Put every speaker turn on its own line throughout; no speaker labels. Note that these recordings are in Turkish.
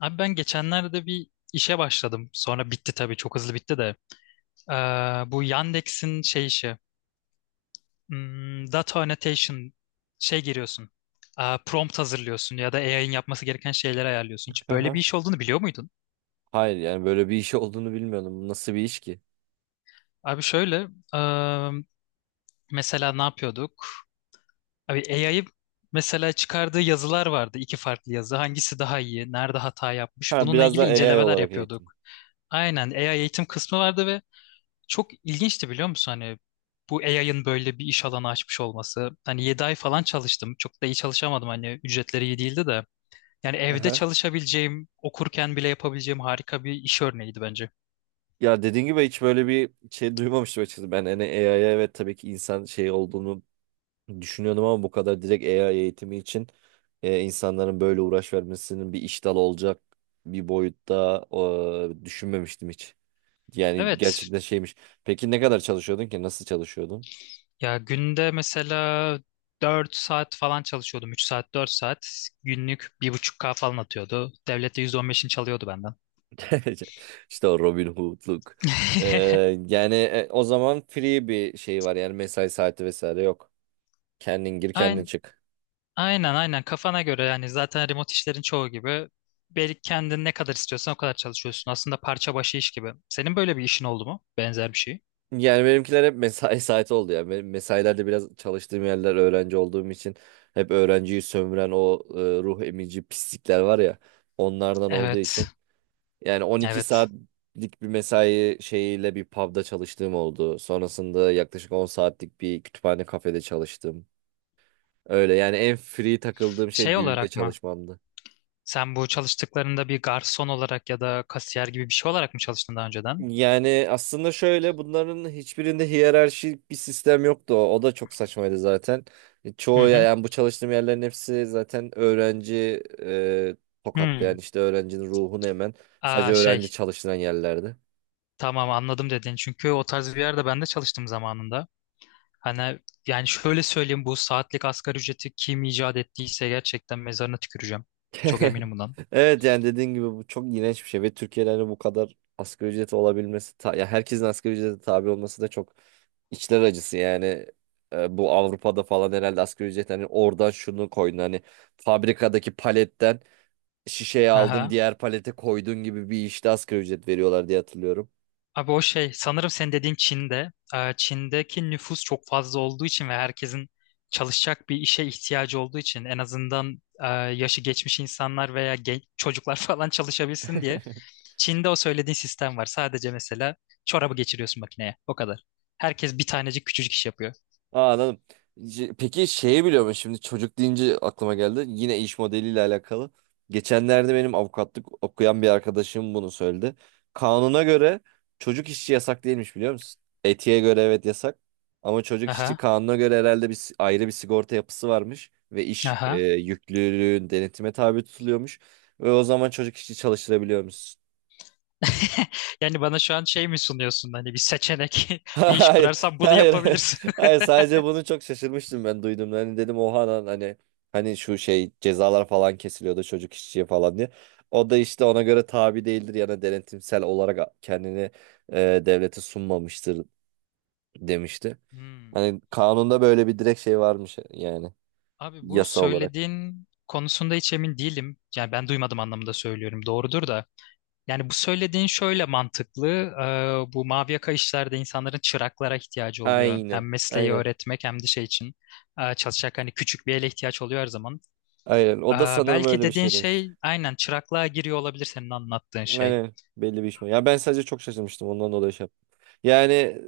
Abi ben geçenlerde bir işe başladım. Sonra bitti tabii, çok hızlı bitti de. Ee, Bu Yandex'in şey işi. Data annotation şey giriyorsun. Prompt hazırlıyorsun ya da AI'ın yapması gereken şeyleri ayarlıyorsun. Hiç böyle
Aha.
bir iş olduğunu biliyor muydun?
Hayır yani böyle bir iş olduğunu bilmiyordum. Bu nasıl bir iş ki?
Abi şöyle ee, mesela ne yapıyorduk? Abi AI'yı, mesela çıkardığı yazılar vardı. İki farklı yazı. Hangisi daha iyi? Nerede hata yapmış?
Ha,
Bununla
biraz da
ilgili
AI
incelemeler
olarak
yapıyorduk.
eğitim.
Aynen, AI eğitim kısmı vardı. Çok ilginçti biliyor musun, hani bu AI'ın böyle bir iş alanı açmış olması. Hani 7 ay falan çalıştım. Çok da iyi çalışamadım, hani ücretleri iyi değildi de. Yani evde
Aha.
çalışabileceğim, okurken bile yapabileceğim harika bir iş örneğiydi bence.
Ya dediğin gibi hiç böyle bir şey duymamıştım açıkçası. Ben hani AI'ya evet tabii ki insan şey olduğunu düşünüyordum ama bu kadar direkt AI eğitimi için insanların böyle uğraş vermesinin bir iş dalı olacak bir boyutta düşünmemiştim hiç. Yani
Evet.
gerçekten şeymiş. Peki ne kadar çalışıyordun ki? Nasıl çalışıyordun?
Ya günde mesela 4 saat falan çalışıyordum. 3 saat, 4 saat günlük bir buçuk k falan atıyordu. Devlet de %15'ini çalıyordu benden.
İşte o Robin Hood'luk. Ee, Yani o zaman free bir şey var yani mesai saati vesaire yok. Kendin gir kendin
Aynen.
çık.
Aynen kafana göre, yani zaten remote işlerin çoğu gibi belki kendin ne kadar istiyorsan o kadar çalışıyorsun. Aslında parça başı iş gibi. Senin böyle bir işin oldu mu? Benzer bir şey.
Yani benimkiler hep mesai saati oldu ya. Benim mesailerde biraz çalıştığım yerler öğrenci olduğum için hep öğrenciyi sömüren o ruh emici pislikler var ya onlardan olduğu
Evet.
için. Yani 12
Evet.
saatlik bir mesai şeyiyle bir pub'da çalıştığım oldu. Sonrasında yaklaşık 10 saatlik bir kütüphane kafede çalıştım. Öyle yani en free takıldığım şey
Şey
düğünde
olarak mı?
çalışmamdı.
Sen bu çalıştıklarında bir garson olarak ya da kasiyer gibi bir şey olarak mı çalıştın daha önceden?
Yani aslında şöyle bunların hiçbirinde hiyerarşik bir sistem yoktu. O da çok saçmaydı zaten.
Hı
Çoğu
hı.
yani bu çalıştığım yerlerin hepsi zaten öğrenci tokatlı yani
Hmm.
işte öğrencinin ruhunu hemen sadece
Aa,
öğrenci
şey.
çalıştıran yerlerdi.
Tamam, anladım dedin. Çünkü o tarz bir yerde ben de çalıştım zamanında. Hani, yani şöyle söyleyeyim, bu saatlik asgari ücreti kim icat ettiyse gerçekten mezarına tüküreceğim. Çok eminim bundan.
Evet yani dediğin gibi bu çok iğrenç bir şey ve Türkiye'de hani bu kadar asgari ücreti olabilmesi ya herkesin asgari ücrete tabi olması da çok İçler acısı yani. Bu Avrupa'da falan herhalde asgari ücret hani oradan şunu koydun hani fabrikadaki paletten şişeye aldın
Aha.
diğer palete koydun gibi bir işte asgari ücret veriyorlar diye hatırlıyorum.
Abi o şey sanırım senin dediğin Çin'de. Çin'deki nüfus çok fazla olduğu için ve herkesin çalışacak bir işe ihtiyacı olduğu için, en azından yaşı geçmiş insanlar veya genç çocuklar falan çalışabilsin diye Çin'de o söylediğin sistem var. Sadece mesela çorabı geçiriyorsun makineye. O kadar. Herkes bir tanecik küçücük iş yapıyor.
Aa, anladım. Peki şeyi biliyor musun? Şimdi çocuk deyince aklıma geldi. Yine iş modeliyle alakalı. Geçenlerde benim avukatlık okuyan bir arkadaşım bunu söyledi. Kanuna göre çocuk işçi yasak değilmiş biliyor musun? Etiğe göre evet yasak. Ama çocuk işçi
Aha.
kanuna göre herhalde bir ayrı bir sigorta yapısı varmış. Ve iş
Aha.
yüklülüğün denetime tabi tutuluyormuş. Ve o zaman çocuk işçi çalıştırabiliyormuş.
Yani bana şu an şey mi sunuyorsun, hani bir seçenek, bir iş
Hayır,
kurarsan bunu
hayır, hayır.
yapabilirsin.
Hayır, sadece bunu çok şaşırmıştım ben duyduğumda. Hani dedim oha lan hani şu şey cezalar falan kesiliyordu çocuk işçiye falan diye. O da işte ona göre tabi değildir yani denetimsel olarak kendini devlete sunmamıştır demişti.
Hmm.
Hani kanunda böyle bir direkt şey varmış yani
Abi bu
yasa olarak.
söylediğin konusunda hiç emin değilim. Yani ben duymadım anlamında söylüyorum. Doğrudur da. Yani bu söylediğin şöyle mantıklı. Bu mavi yaka işlerde insanların çıraklara ihtiyacı oluyor.
Aynen,
Hem mesleği
aynen,
öğretmek hem de şey için. Çalışacak, hani küçük bir ele ihtiyaç oluyor her zaman.
aynen.
Ee,
O da sanırım
Belki
öyle bir
dediğin
şey demişti.
şey aynen çıraklığa giriyor olabilir, senin anlattığın şey.
Aynen belli bir iş mi? Ya ben sadece çok şaşırmıştım ondan dolayı şey yaptım. Yani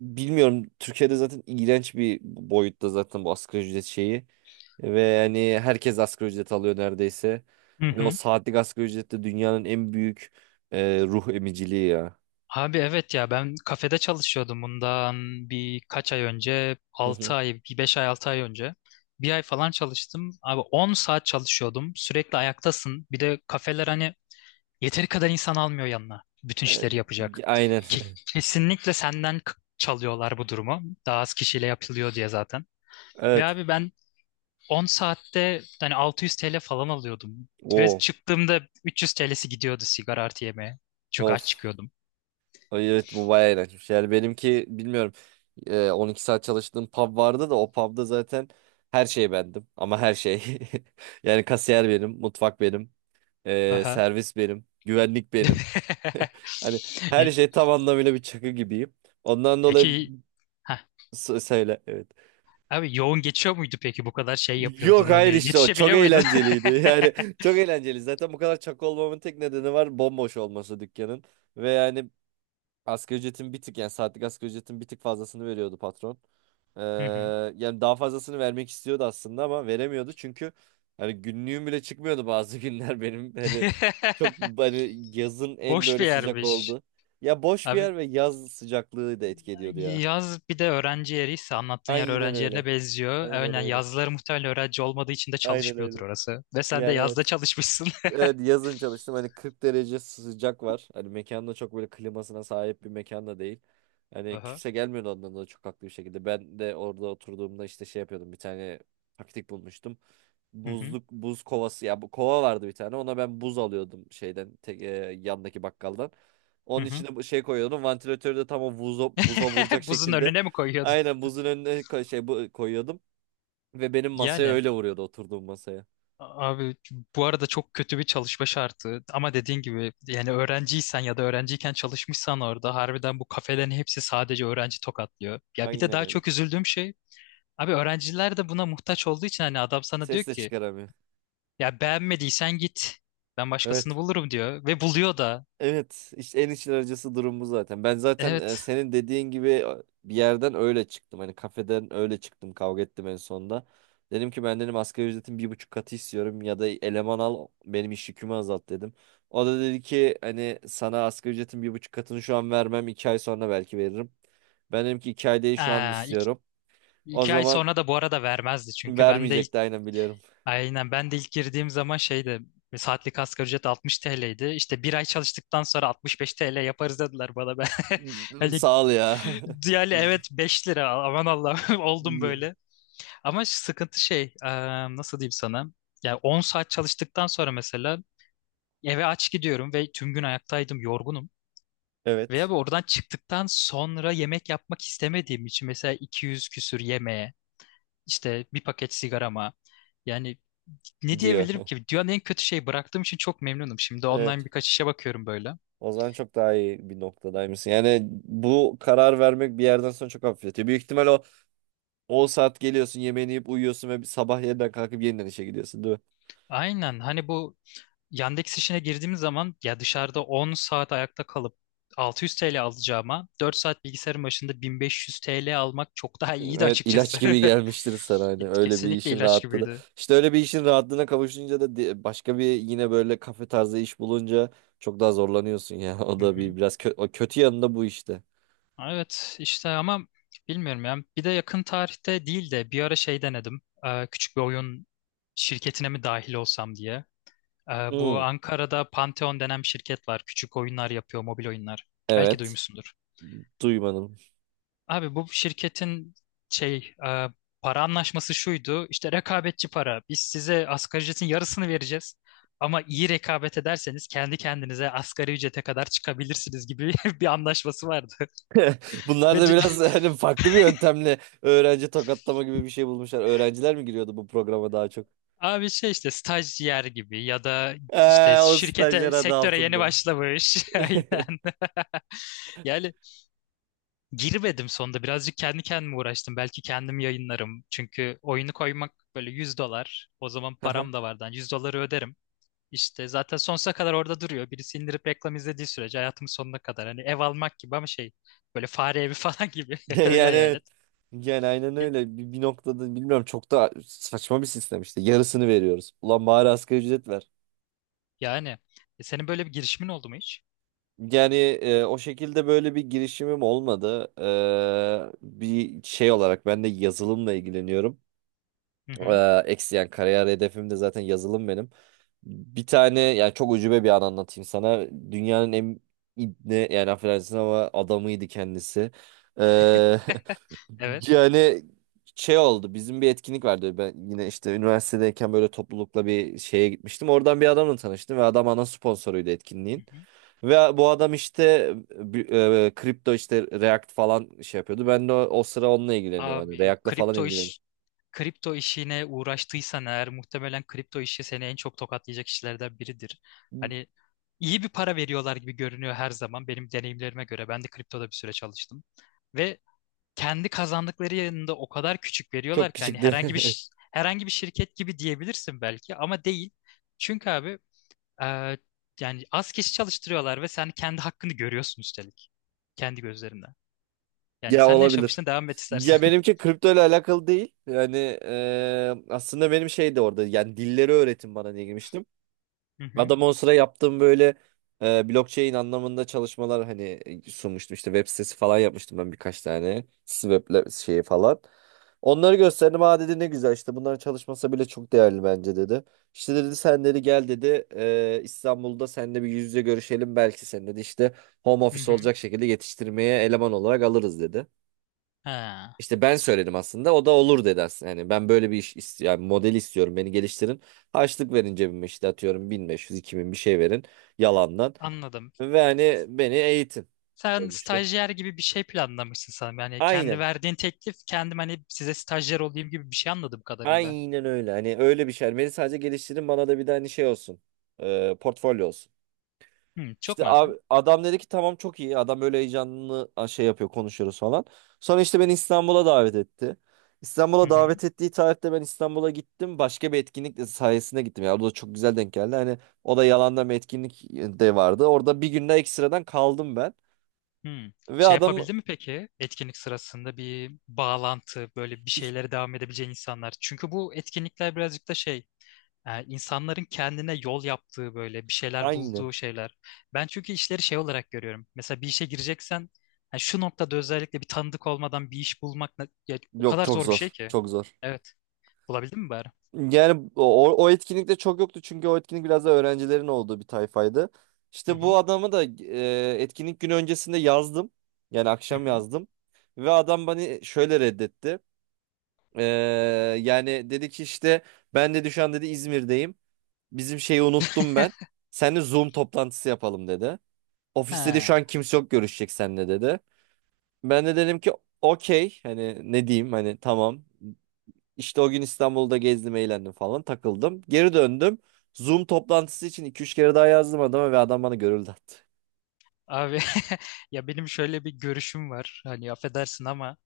bilmiyorum Türkiye'de zaten iğrenç bir boyutta zaten bu asgari ücret şeyi. Ve yani herkes asgari ücret alıyor neredeyse. Ve o saatlik asgari ücret de dünyanın en büyük ruh emiciliği ya.
Abi evet ya, ben kafede çalışıyordum bundan birkaç ay önce,
Hı
altı
hı.
ay bir 5 ay 6 ay önce bir ay falan çalıştım abi. 10 saat çalışıyordum, sürekli ayaktasın, bir de kafeler hani yeteri kadar insan almıyor yanına bütün
E,
işleri yapacak.
aynen.
Ke- Kesinlikle senden çalıyorlar, bu durumu daha az kişiyle yapılıyor diye zaten. Ve
Evet.
abi ben 10 saatte hani 600 TL falan alıyordum. Ve
O.
çıktığımda 300 TL'si gidiyordu sigara artı yemeğe, çünkü aç
Of.
çıkıyordum.
Ay, evet bu bayağı iğrençmiş. Yani benimki bilmiyorum. 12 saat çalıştığım pub vardı da o pubda zaten her şey bendim. Ama her şey. Yani kasiyer benim, mutfak benim.
Aha.
Servis benim. Güvenlik benim. Hani her
Y-
şey tam anlamıyla bir çakı gibiyim. Ondan dolayı
Peki, ha
Söyle evet.
abi, yoğun geçiyor muydu peki, bu kadar şey
Yok
yapıyordun, hani
hayır işte o çok
yetişebiliyor muydun?
eğlenceliydi. Yani çok eğlenceli. Zaten bu kadar çakı olmamın tek nedeni var bomboş olması dükkanın. Ve yani asgari ücretin bir tık yani saatlik asgari ücretin bir tık fazlasını veriyordu patron. Ee,
Hı hı.
Yani daha fazlasını vermek istiyordu aslında ama veremiyordu çünkü hani günlüğüm bile çıkmıyordu bazı günler benim hani çok hani yazın en
Boş
böyle
bir
sıcak
yermiş.
oldu. Ya boş bir
Abi
yer ve yaz sıcaklığı da etki ediyordu ya.
yaz, bir de öğrenci yeriyse, anlattığın yer
Aynen
öğrenci yerine
öyle.
benziyor.
Aynen
Aynen,
öyle.
yazları muhtemelen öğrenci olmadığı için de
Aynen
çalışmıyordur
öyle.
orası. Ve sen de
Yani
yazda
evet.
çalışmışsın.
Evet yazın çalıştım. Hani 40 derece sıcak var. Hani mekanda çok böyle klimasına sahip bir mekan da değil. Hani
Aha.
kimse gelmiyordu ondan da çok haklı bir şekilde. Ben de orada oturduğumda işte şey yapıyordum. Bir tane taktik bulmuştum.
Hı hı.
Buzluk buz kovası ya bu kova vardı bir tane. Ona ben buz alıyordum şeyden tek, yandaki bakkaldan.
Hı
Onun
hı.
içine bu şey koyuyordum. Vantilatörü de tam o buza vuracak
Buzun
şekilde.
önüne mi koyuyordun?
Aynen buzun önüne şey bu koyuyordum ve benim masaya
Yani.
öyle vuruyordu oturduğum masaya.
Abi bu arada çok kötü bir çalışma şartı, ama dediğin gibi, yani öğrenciysen ya da öğrenciyken çalışmışsan orada harbiden bu kafelerin hepsi sadece öğrenci tokatlıyor. Ya bir de
Aynen
daha
öyle.
çok üzüldüğüm şey abi, öğrenciler de buna muhtaç olduğu için, hani adam sana diyor
Ses de
ki
çıkaramıyor.
ya beğenmediysen git, ben başkasını
Evet.
bulurum diyor ve buluyor da.
Evet, işte en içler acısı durum bu zaten. Ben zaten
Evet.
senin dediğin gibi bir yerden öyle çıktım. Hani kafeden öyle çıktım. Kavga ettim en sonunda. Dedim ki ben dedim asgari ücretin bir buçuk katı istiyorum ya da eleman al benim iş yükümü azalt dedim. O da dedi ki hani sana asgari ücretin bir buçuk katını şu an vermem 2 ay sonra belki veririm. Ben dedim ki 2 ay değil şu an
Aa,
istiyorum. O
2 ay
zaman
sonra da bu arada vermezdi, çünkü ben de.
vermeyecekti aynen biliyorum.
Aynen, ben de ilk girdiğim zaman şeydi, saatlik asgari ücret 60 TL'ydi. İşte bir ay çalıştıktan sonra 65 TL yaparız dediler bana. Ben hani,
Sağ ol ya.
yani evet, 5 lira, aman Allah'ım, oldum böyle. Ama sıkıntı şey, nasıl diyeyim sana? Yani 10 saat çalıştıktan sonra mesela eve aç gidiyorum ve tüm gün ayaktaydım, yorgunum. Veya
Evet
oradan çıktıktan sonra yemek yapmak istemediğim için mesela 200 küsür yemeğe, işte bir paket sigarama, yani ne
gidiyor.
diyebilirim ki? Dünyanın en kötü şey, bıraktığım için çok memnunum. Şimdi online
Evet.
birkaç işe bakıyorum böyle.
O zaman çok daha iyi bir noktadaymışsın. Yani bu karar vermek bir yerden sonra çok hafifletiyor. Büyük ihtimal o saat geliyorsun, yemeğini yiyip uyuyorsun ve bir sabah yeniden kalkıp yeniden işe gidiyorsun, değil mi?
Aynen, hani bu Yandex işine girdiğim zaman ya dışarıda 10 saat ayakta kalıp 600 TL alacağıma 4 saat bilgisayarın başında 1500 TL almak çok daha iyiydi
Evet,
açıkçası.
ilaç gibi gelmiştir sana hani öyle bir
Kesinlikle
işin
ilaç
rahatlığı da.
gibiydi.
İşte öyle bir işin rahatlığına kavuşunca da başka bir yine böyle kafe tarzı iş bulunca çok daha zorlanıyorsun ya. O
Hı
da
hı.
bir biraz o kötü yanında bu işte.
Evet işte, ama bilmiyorum ya. Bir de yakın tarihte değil de bir ara şey denedim. Küçük bir oyun şirketine mi dahil olsam diye. Bu
Hmm,
Ankara'da Pantheon denen bir şirket var. Küçük oyunlar yapıyor, mobil oyunlar. Belki
evet,
duymuşsundur.
duymadım.
Abi bu şirketin şey, para anlaşması şuydu. İşte rekabetçi para. Biz size asgari ücretin yarısını vereceğiz. Ama iyi rekabet ederseniz kendi kendinize asgari ücrete kadar çıkabilirsiniz gibi bir anlaşması vardı.
Bunlar
Ve
da
d-
biraz hani farklı bir yöntemle öğrenci tokatlama gibi bir şey bulmuşlar. Öğrenciler mi giriyordu bu programa daha çok?
Abi şey, işte stajyer gibi ya da işte
O
şirkete,
stajyer adı
sektöre yeni
altında.
başlamış. Aynen. Yani girmedim sonunda. Birazcık kendi kendime uğraştım. Belki kendim yayınlarım. Çünkü oyunu koymak böyle 100 dolar. O zaman
Aha.
param da vardı. Yani 100 doları öderim. İşte zaten sonsuza kadar orada duruyor. Birisi indirip reklam izlediği sürece hayatımın sonuna kadar. Hani ev almak gibi ama şey, böyle fare evi falan gibi. Öyle
Yani
hayal
evet.
et.
Yani aynen öyle. Bir noktada bilmiyorum çok da saçma bir sistem işte. Yarısını veriyoruz. Ulan bari asgari ücret ver.
Yani, senin böyle bir girişimin oldu mu hiç?
Yani o şekilde böyle bir girişimim olmadı. Bir şey olarak ben de yazılımla ilgileniyorum.
Hı hı.
Eksi yani kariyer hedefim de zaten yazılım benim. Bir tane yani çok ucube bir an anlatayım sana. Dünyanın en ibne yani affedersin ama adamıydı kendisi. Ee,
Evet.
yani şey oldu bizim bir etkinlik vardı. Ben yine işte üniversitedeyken böyle toplulukla bir şeye gitmiştim. Oradan bir adamla tanıştım ve adam ana sponsoruydu
Hı
etkinliğin.
hı.
Ve bu adam işte kripto işte React falan şey yapıyordu. Ben de o sıra onunla ilgileniyorum. Hani
Abi
React'la falan ilgileniyorum.
kripto işine uğraştıysan eğer, muhtemelen kripto işi seni en çok tokatlayacak işlerden biridir. Hani iyi bir para veriyorlar gibi görünüyor her zaman, benim deneyimlerime göre. Ben de kriptoda bir süre çalıştım. Ve kendi kazandıkları yanında o kadar küçük veriyorlar
Çok
ki, hani
küçüktü.
herhangi bir şirket gibi diyebilirsin belki, ama değil. Çünkü abi, e, yani az kişi çalıştırıyorlar ve sen kendi hakkını görüyorsun üstelik kendi gözlerinden. Yani
Ya
sen ne
olabilir.
yaşamıştın, devam et istersen.
Ya benimki kripto ile alakalı değil. Yani aslında benim şey de orada. Yani dilleri öğretin bana diye girmiştim.
Hı hı.
Adam on sıra yaptığım böyle blockchain anlamında çalışmalar hani sunmuştum. İşte web sitesi falan yapmıştım ben birkaç tane. Web şeyi falan. Onları gösterdim. Aa dedi ne güzel işte bunların çalışması bile çok değerli bence dedi. İşte dedi sen dedi gel dedi İstanbul'da seninle bir yüz yüze görüşelim. Belki sen dedi işte home
Hı
office
hı.
olacak şekilde yetiştirmeye eleman olarak alırız dedi.
Ha,
İşte ben söyledim aslında. O da olur dedi aslında. Yani ben böyle bir iş yani model istiyorum. Beni geliştirin. Harçlık verin cebime işte atıyorum bin beş, yüz iki bin bir şey verin yalandan.
anladım.
Ve hani beni eğitin
Sen
olmuştu.
stajyer gibi bir şey planlamışsın sanırım. Yani kendi
Aynen.
verdiğin teklif, kendim hani size stajyer olayım gibi bir şey, anladım kadarıyla.
Aynen öyle. Hani öyle bir şey. Hani beni sadece geliştirin bana da bir de hani şey olsun. Portfolyo olsun.
Hı, çok
İşte
makul.
abi, adam dedi ki tamam çok iyi. Adam böyle heyecanlı şey yapıyor konuşuyoruz falan. Sonra işte beni İstanbul'a davet etti.
Hı
İstanbul'a
hı.
davet ettiği tarihte ben İstanbul'a gittim. Başka bir etkinlik sayesinde gittim. Ya o da çok güzel denk geldi. Hani o da yalandan bir etkinlik de vardı. Orada bir günde ekstradan kaldım ben.
Hı.
Ve
Şey
adam
yapabildi mi peki, etkinlik sırasında bir bağlantı, böyle bir
iş-
şeylere devam edebileceğin insanlar? Çünkü bu etkinlikler birazcık da şey, insanların kendine yol yaptığı, böyle bir şeyler
aynen.
bulduğu şeyler. Ben çünkü işleri şey olarak görüyorum. Mesela bir işe gireceksen, ha, şu noktada özellikle bir tanıdık olmadan bir iş bulmak ya, o
Yok
kadar
çok
zor bir şey
zor.
ki.
Çok zor.
Evet. Bulabildin mi bari?
Yani o etkinlikte çok yoktu çünkü o etkinlik biraz da öğrencilerin olduğu bir tayfaydı.
Hı
İşte
hı.
bu adamı da etkinlik günü öncesinde yazdım. Yani
Hı
akşam
hı.
yazdım. Ve adam beni şöyle reddetti. E, Yani dedi ki işte ben dedi şu an dedi İzmir'deyim. Bizim şeyi unuttum ben. Seninle Zoom toplantısı yapalım dedi. Ofiste de
Ha,
şu an kimse yok görüşecek seninle dedi. Ben de dedim ki okey hani ne diyeyim hani tamam işte o gün İstanbul'da gezdim, eğlendim falan, takıldım. Geri döndüm. Zoom toplantısı için iki üç kere daha yazdım adama ve adam bana görüldü attı.
abi, ya benim şöyle bir görüşüm var. Hani affedersin ama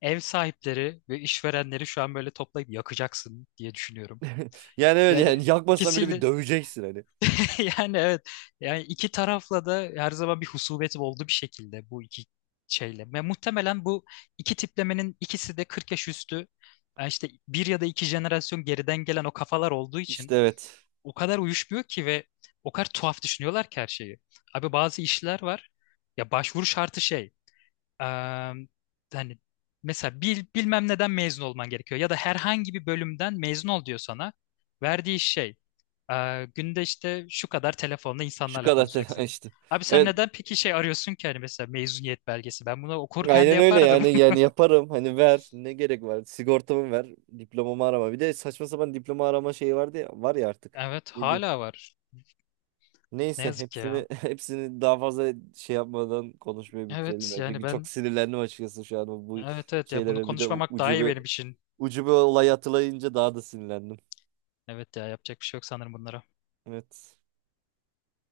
ev sahipleri ve işverenleri şu an böyle toplayıp yakacaksın diye düşünüyorum.
Yani öyle yani
Yani
yakmasan bile bir
ikisiyle,
döveceksin hani.
yani evet, yani iki tarafla da her zaman bir husumetim oldu bir şekilde, bu iki şeyle. Ve muhtemelen bu iki tiplemenin ikisi de 40 yaş üstü, yani işte bir ya da 2 jenerasyon geriden gelen o kafalar olduğu
İşte
için
evet.
o kadar uyuşmuyor ki, ve o kadar tuhaf düşünüyorlar ki her şeyi. Abi bazı işler var ya, başvuru şartı şey, Eee, hani mesela bilmem neden mezun olman gerekiyor ya da herhangi bir bölümden mezun ol diyor sana. Verdiği şey, günde işte şu kadar telefonla
Şu
insanlarla
kadar tela
konuşacaksın.
işte.
Abi sen
Evet,
neden peki şey arıyorsun ki, hani mesela mezuniyet belgesi? Ben bunu okurken de
aynen öyle
yapardım.
yani yani yaparım. Hani ver ne gerek var? Sigortamı ver, diplomamı arama. Bir de saçma sapan diploma arama şeyi vardı ya, var ya artık.
Evet,
Ne diyeyim?
hala var. Ne
Neyse
yazık ki
hepsini
ya.
hepsini daha fazla şey yapmadan konuşmayı bitirelim
Evet
ya.
yani
Çünkü çok
ben,
sinirlendim açıkçası şu an bu
evet evet ya, bunu
şeylere bir de
konuşmamak daha iyi
ucube
benim için.
ucube olay hatırlayınca daha da sinirlendim.
Evet ya, yapacak bir şey yok sanırım bunlara.
Evet.